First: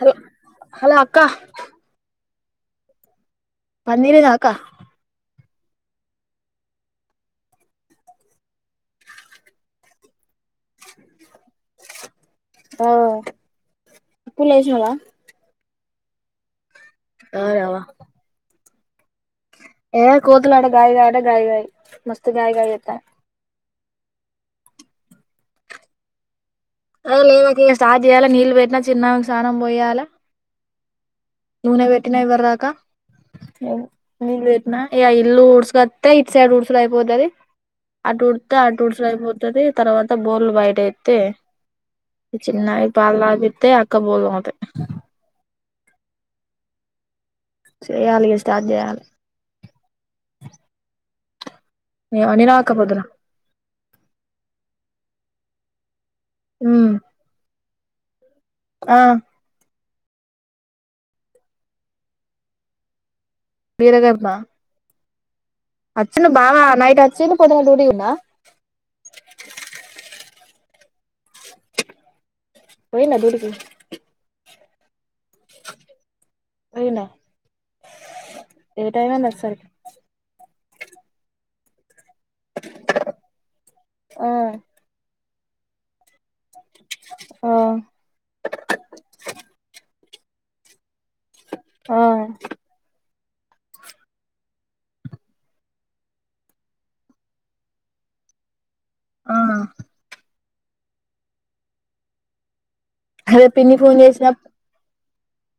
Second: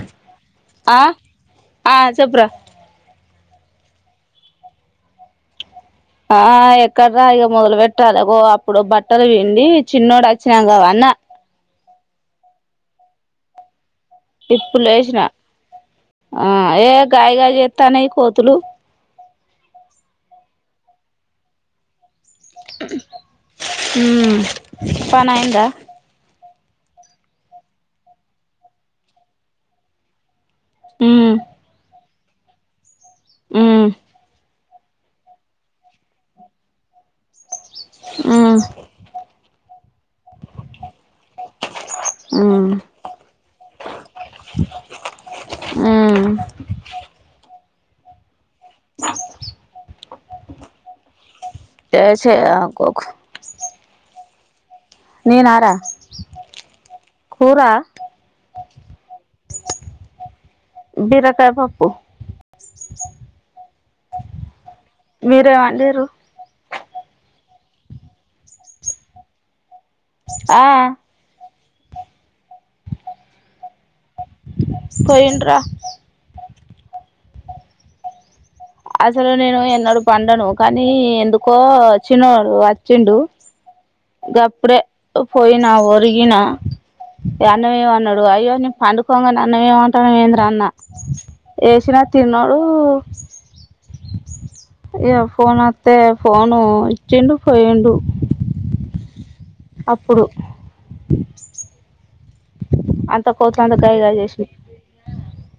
Hello hello ఆ అక్క ఆ చెప్పురా పన్నీరేగాక్క ఆ ఎక్కరా. ఇగా మొదలు పెట్టాలగో అప్పుడు బట్టలు విండి. చిన్నోడు వచ్చినాంకాపన్న. ఆహ్ ఇప్పులేసిన ఆ ఏ గై గై అవునవ్వ జేతన్నాయ్ కోతులు ఏ కోతులాట గాయ్ గాయట గాయి గాయి మస్తు గాయి గాయి చేతన్నాయ్ హ్మ్ పనైయిందా అరే లేవకే స్టాట్ చేయాలా నీళ్ళు పెట్నా చిన్నవాకి స్నానం పోయ్యాల. ఉమ్ టినా ఇవ్వర్దాక లేవు ఉమ్ నీల్ పెట్ నాయ ఇల్లు ఊడ్స్కతే ఇట్ సైడ్ ఊడ్సుడాయిపోతది. అటు ఉమ్ ఊడ్తే అటుడ్చుడాయిపోతది. తర్వాత బోర్లు బయటేతే. ఈ ఉమ్ చిన్నయి పాల్తపితే, అక్క బోల్రూ తొంతద్ ఆహ్ సేయ్యలీగా స్టార్ట్ జయాలా [inaudible] తెసే ఆకోక నేనారా మ్మ్ కురా ఆ బీరకాయ పప్పు బీర గర్భ మీరేం వండిర్రు అచ్చను బావ నా వచ్చిండు పొద్దున్న డ్యూటీ ఉన్నా ఆ పోయిండా డ్యూటీకి పోయిండ్రా [inaudible] అయింది అసలు నేను వచ్చేసరికి ఎన్నాడు పండను కానీ ఎందుకు కొ చిన్నోడు వచ్చిండు ఆ అ అప్పుడే పోయినా ఒరిగిన ఆ అన్నమేమన్నాడు అయ్యో న పండుకోంగ అన్నమేమంట రణవేంద్ర అన్న ఆ వేసినా తిన్నాడు ఫోన్ ఒత్తే ఫోన్ ఇచ్చిండు పోయిండు ఆ అప్పుడు అ అదే పిన్ని ఫోన్ గయ్ చేసినా చేసి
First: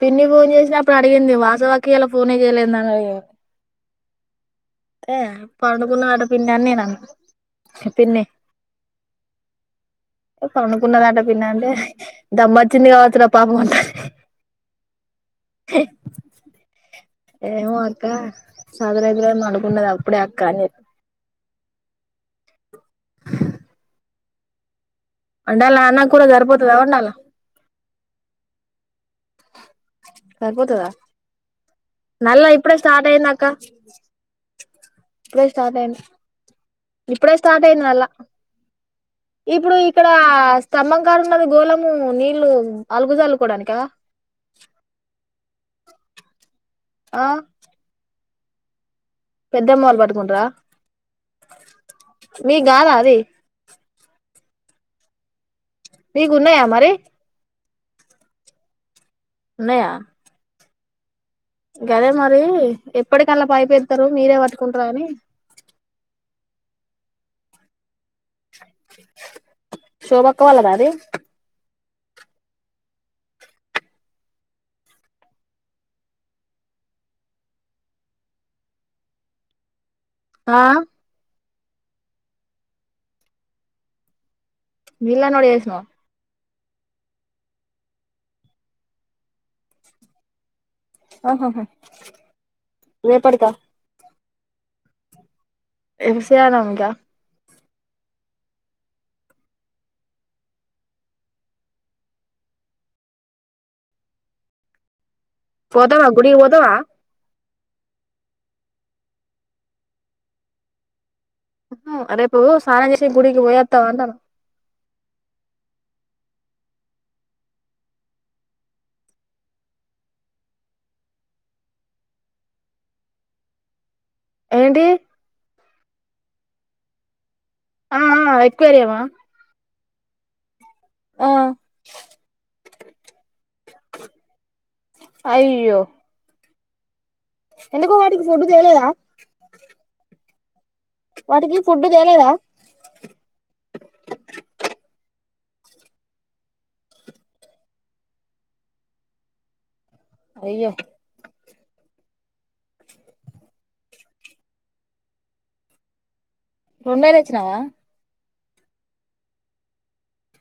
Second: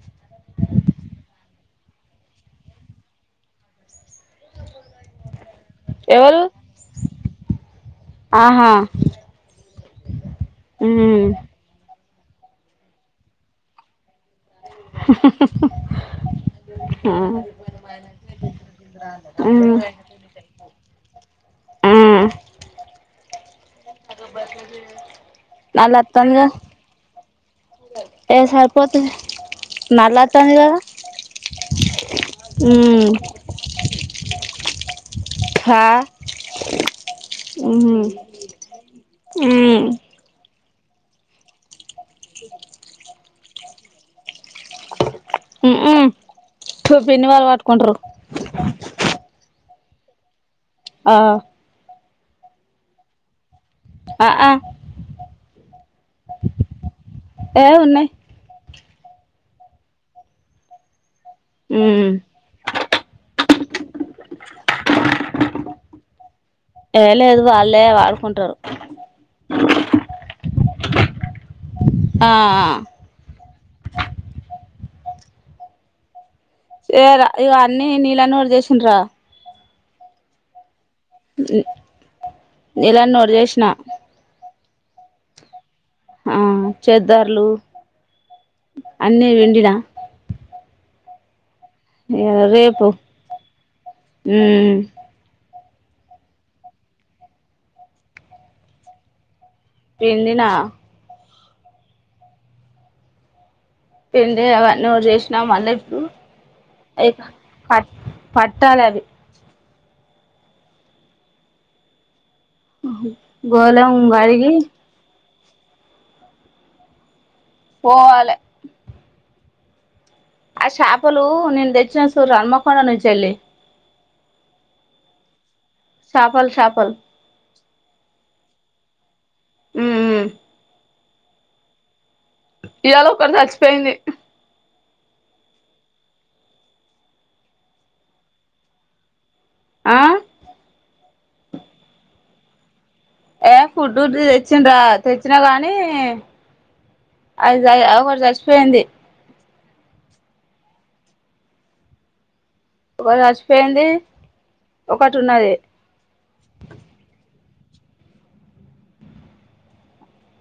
పిన్ని ఫోన్ చేసినా అప్పుడు అడిగింది వాసవా ఇయ్యాల ఫోనే చేయలేదు నాకు అ ఏ పడుకున్నదాట ఎవరు పిన్నన్నేనా పన్నే ఆహా పకున్నదాట మ్మ్ పిన్న అంటే దమ్మ చిన్నగా అత పాప ఉంత [inaudible] ఏమో అక్క సాదరైతుగా అనుకున్నది అప్పుడే అక్క అని ఆ అదబ్బర్లది వండాల అన్న కూర సరిపోతద వండాల పద్ సరిపోతదా నల్ల ఇప్పుడే స్టార్ట్ మ్మ్ అయింద అక్క ఇప్పుడే స్టార్ట్ హా అయింది ఇప్పుడే స్టార్ట్ అయింది మ్మ్ నల్లా ఇప్పుడు మ్మ్ ఇక్కడ అ స్థంభం కాడున్నది గోళం నీళ్లు అలుకుజల్లు కోడానికా ఉ ఉ ఆ పిన్ని వాళ్ళు వటుకుంట్రు పెద్ద అమ్మ వాళ్ళ పటుకుంటరా ఆ మీగ్గదా అది ఆ ఆ మీకు ఉన్నాయా మరి ఏహె ఉన్నాయి ఉన్నయ గదే ఉమ్ మరి ఎప్పటికండ్ల పైపెతారు మీరే పట్టుకుంటారు అని ఎ లేదు వాళ్ళే వాళ్ శోభక్కవాల్ల దా అది ఆ ఏ రా ఇవ అన్నీ నీళ్ళన్నెవడు చేసిండ్రా ఆ నీళ్లన్ని ఒడచేశిన నీళ్లన్ని ఒడ చేసినవా ఆ చేద్దర్లు అన్నీ విన్డినా ఆహహా ఎ రేపు హ్మ్ ఎంసియన ఇంకా పిండిన పిండిన అవ్వన్నీ ఎవరు చేసి పోతవ గుడికి పోతావా పట్ పట్టాల అది మ్ రేప్ గోళం గడిగి పోవాలే ఆ షాపలు నేను తెచ్చిన సూడ్ర హన్మకొండ నుంచెల్లి ఏంటియి షాపల్ షాపల్ ఆ ఆ ఎక్వేరియమా ఉ ఉ ఆ ఇవాళ ఒక్కటి చచ్చిపోయింది అయ్యో ఎందుకో వాటికి ఫుడ్ తెలేదా ఆ వాటికి ఫుడ్ తేలేదా ఏ ఫుడ్ తెచ్చిండ్రా తెచ్చినా గానీ అది ఒకటి చచిపోయింది అయ్యో ఒకటీ చచ్చిపోయింది ఒకటి ఉన్నది వచ్చినవా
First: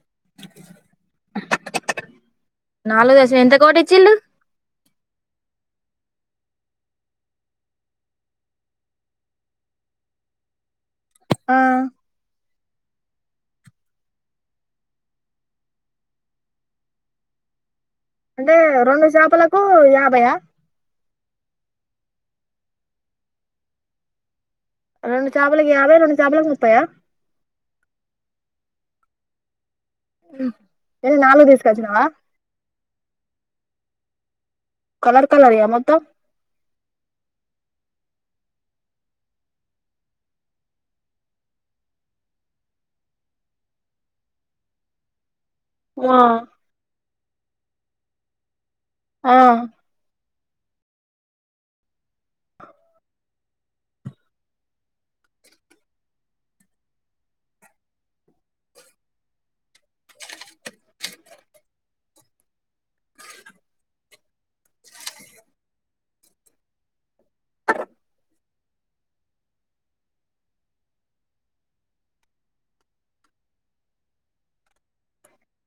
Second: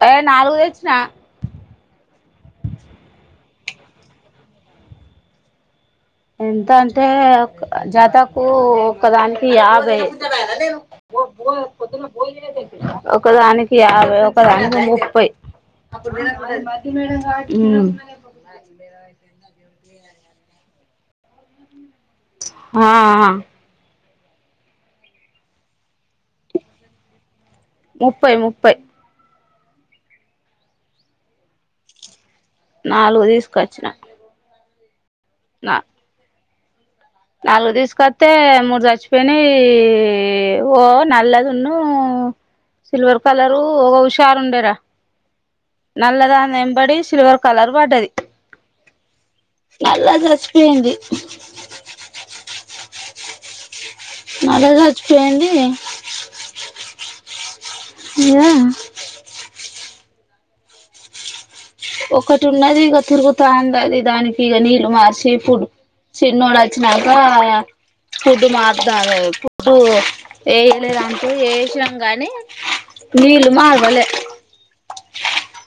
ఏ నాలుగు తెచ్చిన కోటీచ్చున్రు ఎంత అంటే జతకు ఒకదానికి యాభై బ బ ఆ కొద్తుంలో బోయ లేద ఒకదానికి యాభై ఒకదానికి ముప్పై హ్మ్ అంటే రెండు చేపలకు యాభై ఆ ఆ ఆ రెండు చాపులకి యాభై రెండు చాపలకి ముప్పయ ముప్పై ముప్పై ఏ నాలుగు తీసుకు వచ్చినవా నాలుగు తీసుకొచ్చిన కలర్ కలర్ ఆ నా మొత్తం నాలుగు తీసుకొస్తే మూడు చచ్చిపోయినా ఓ నల్లదున్న సిల్వర్ కలరు ఒక హుషారు ఉండేరా ఆ నల్ల దాని ఎంబడి సిల్వర్ కలర్ పడ్డది ఆ మలాజచ్చ ఏంది మళ్ళా జచ్చిపోయింది ఇయా ఒకటి ఉన్నది ఇక తిరుగుతాంది అది దానికి ఇక నీళ్లు మార్చి ఫుడ్ చిన్నోడు వచ్చినాక ఫుడ్డు మారుత ఫుడ్డు వేయలేదంటే వసాం గానీ నీళ్ళు మగలే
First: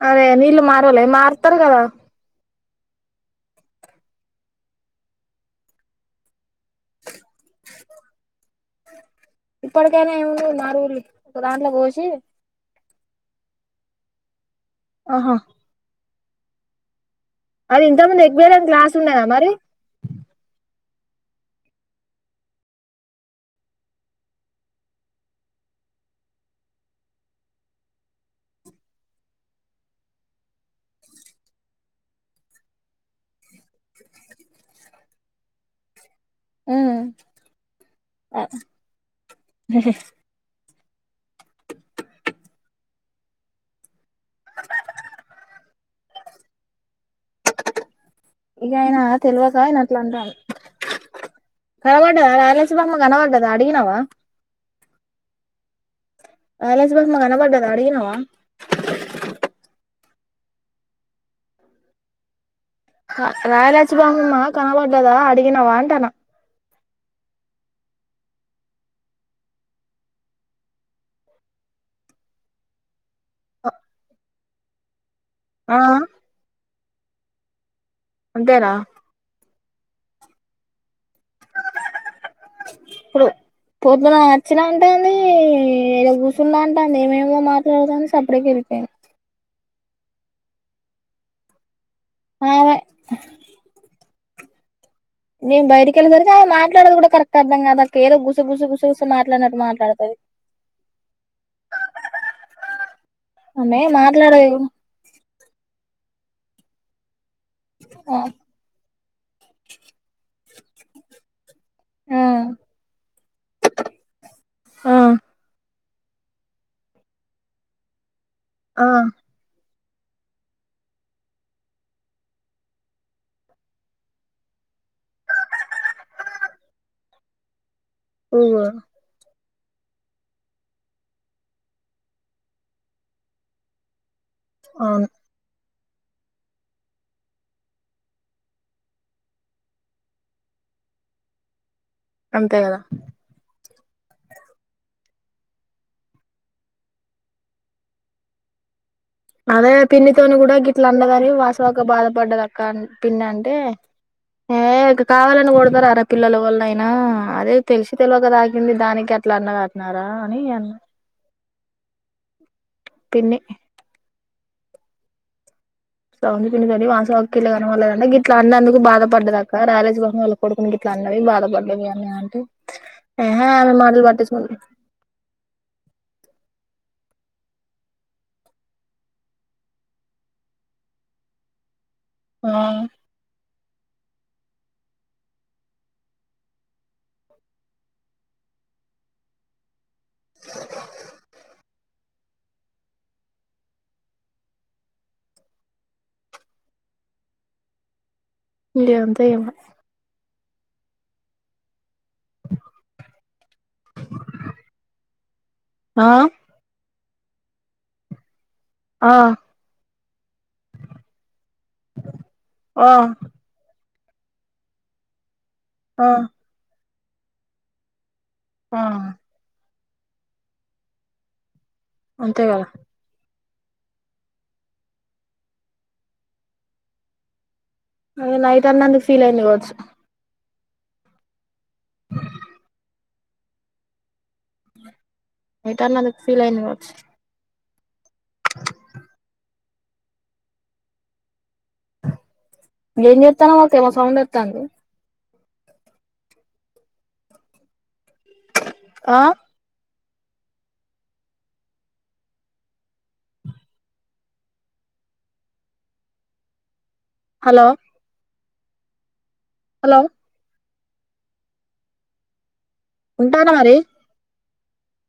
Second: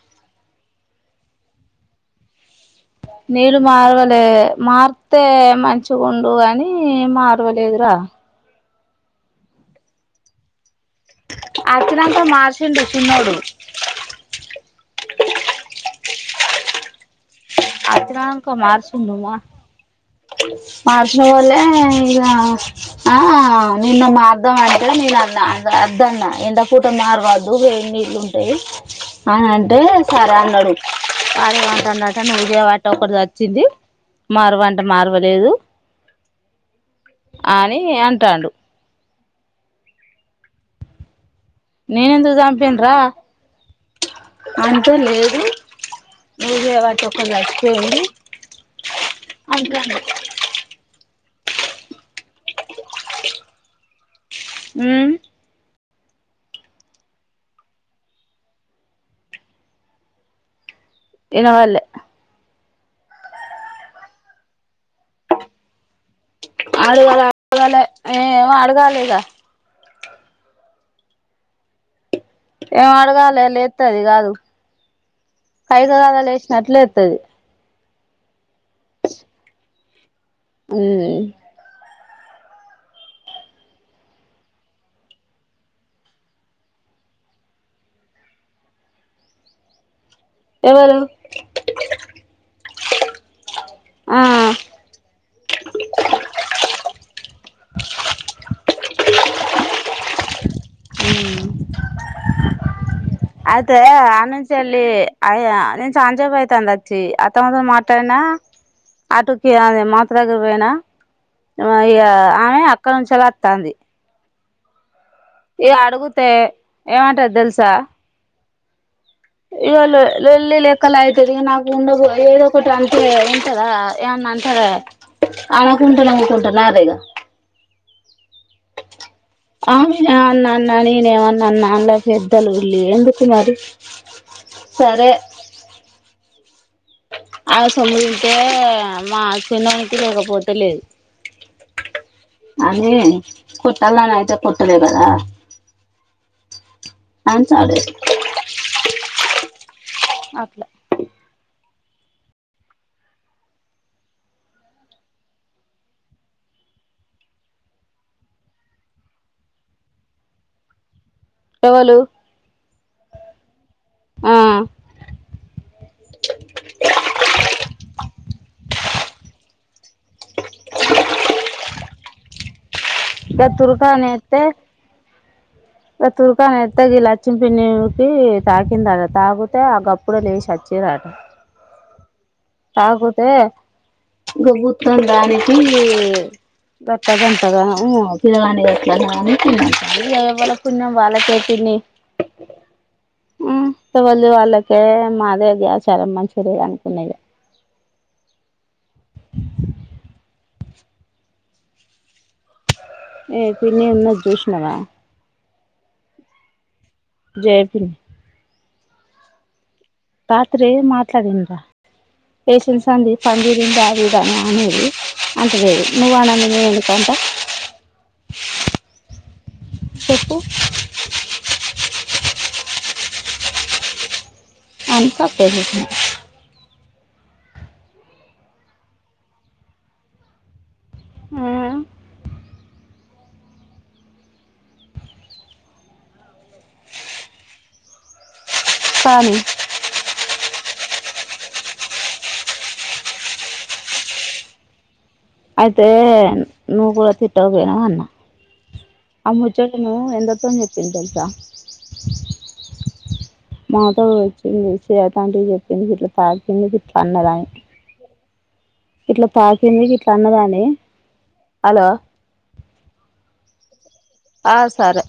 అరే నీళ్ళు మారవాల మారుతారు కదా నీళ్ళు మారవలే మార్తే మంచిగుండు కాని మారవలేదురా ఇప్పటికేనా న ఆచ్చినంత మార్సిండు సున్నాోడు ఆహా అది ఇంతమంది అచ్చినంక ఎకువేడానికి క్లాస్ మార్చిండు ఉండేదా మా మరి మార్చిన వాళ్ళే ఇగ ఆ నిన్ను మార్దాం అంటే నేనున్నా అద్దన్న ఎంత పూట మారవద్దు ఏ నీళ్లు ఉంటాయి అని అంటే సరే అన్నాడు అదేమంట అన్నట నువ్వుదే వాట్ట ఒకటి వచ్చింది మార్వంట అ మార్వలేదు అని అంటాండు హ్మ్మ్ నేనెందుకు చంపన రా అంతే లేదు నువ్వే వాటి ఒరు జచ్చిపోయింది ఇకయినా తెలివక ఆయన అట్లా అంటాఉండు కనబడ్డద నాగల్ సుబ్బమ్మ అడిగినవా ఉమ్ నగల సుబ్బమ్మ కనబడ్డద అడిగినావా ఇనవల్లె రాయల సుబ్బమ్మ కనబడ్డదా అడిగిన వా అంటాన అడగాలే అడగాలే ఏ ఏమో అడగాలిగ ఏ మడుగాల్ లే లేతది కాదు ఆ ఐదుగాదలే లేసినట్లే ద్ అది అంతేనా ఉమ్ ఇప్పుడు పొద్దున నచ్చినా అంటేనే ఇడకూసున్న క అంటాంది ఏమేమో మాట్లాడుతన్ది సప్డుగా వెళ్ పోయిన ఎవరు ఆ ఆ నేను బయటకి వెళ్ళేసరికి ఆయన మాట్లాడదు కూడా కరెక్ట్ అర్థం కాదా ఏదో గుసగుస గుసగుస మాట్లాడినట్టు మాట్లాడుతది అయితే ఆమె అ నుంచి మాట్లాడదు ఎల్లి ఆ యా నే సంచేపయితంది వొచ్చి అ త్తమ్మ తో ఆ మాట్లాడినా అటుకి ఆమె మాత్రగ్ రేనా ఆయా ఆ ఆమె అక్కడ నుంచిలాత్ తంది ఆ ఇక అడుగుతే ఏమంటారు తెలుసా ఆ ఇవాళ వెల్లి లెక్కలు అయ్తది ఇగ నాకు ఉండబ ఏదో ఒకటి అంటె ఉంటారా ఏమన్న అంటారా అనుకుంటున్నా అనుకుంటున్నారీ ఓ మా ఆమే నన్నని ఏమన్నా అన్నా [unintelligible] ఎందుకు మరి అవును సరే ఆమె సొమ్ము తింటే మా చిన్నానికి ఒక పూట లేదు అంతే కదా అదే [unintelligible] అయితే కుట్టలే కదా అంచలే అదే పిన్నితోను కూడా గిట్ల అన్నదని వాస్ తక బాధపడ్డద అక్క అ పిన్ అంటే ఏ కావాలని బాధపడ్డది అని పిన్ని అంటే ఏ కావాలని కొడతారార పిల్లలు వాల్లన్అయినా అదే తెలిసి తెలియక తాగింది దానికి అట్లా అన్నది అట్న్నారా అని అన్నా ఎవలు పిన్ని ఆ సౌంది పిన్నితోటి వాసు అక్కిళ్ళ కనపడలేదంటే గిట్లా అన్నందుకు బాధపడ్డది అక్క రాలేజ్ బహు వాళ్ళ కొడుకుని గిట్లా అన్నది బాధపడ్డది అని అంటే గా ఏహే ఆమె మాటలు తూర్కని ఎత్తే పట్టించుకోలే గా తూర్కని కొత్తగి లక్చింపిన్ని తాకిందాట తాకితే ఆ గప్పుడ లేసి వచ్చిర్రట ఆ తాగుతే గబుతుడా దానికి గొప్ప డంటగా ఎవళకున్నాం వాళ్ళకే తిన్నివళ వాళ్ళకే మాదేది చాలా మంచి అనుకున్నా ఇగ ఇది అంతే ఏమా [unintelligible] ఏ పిన్నీ ఉన్న జూష్ణవా ఆ జయపిన్ని ఆ రాత్రే మాట్లాడింట పేషన్ ఆ సంది పనితీరింద ఇద ననుది అంట లేదు ఆ నువ్వా నన్న దంట ఆ చెప్పు తే కాద అంత పెజజన అదే నైట్ అన్నందుకు ఫీల్ అయింది కావచ్చు మ్మ్ నైట్ అన్నందుకు ఫీల్ అయింది కావచ్చు కానీ ఏం చేత్తనవక్క ఏమో సౌండ్ వత్తంది అయితే నువ్వు కూడా తిట్టకపోయినావ అన్నా ఆ ముచ్చటను ఎందరితోను చెప్పింది తెలుసా మాతో వచ్చింది స్వేతాంటికి చెప్పింది ఇట్లా [unintelligible] పన్నదా హలో ఇట్ల తాకింది హలో ఇట్ల అన్నదానే హలో టనా మరి ఆ సరే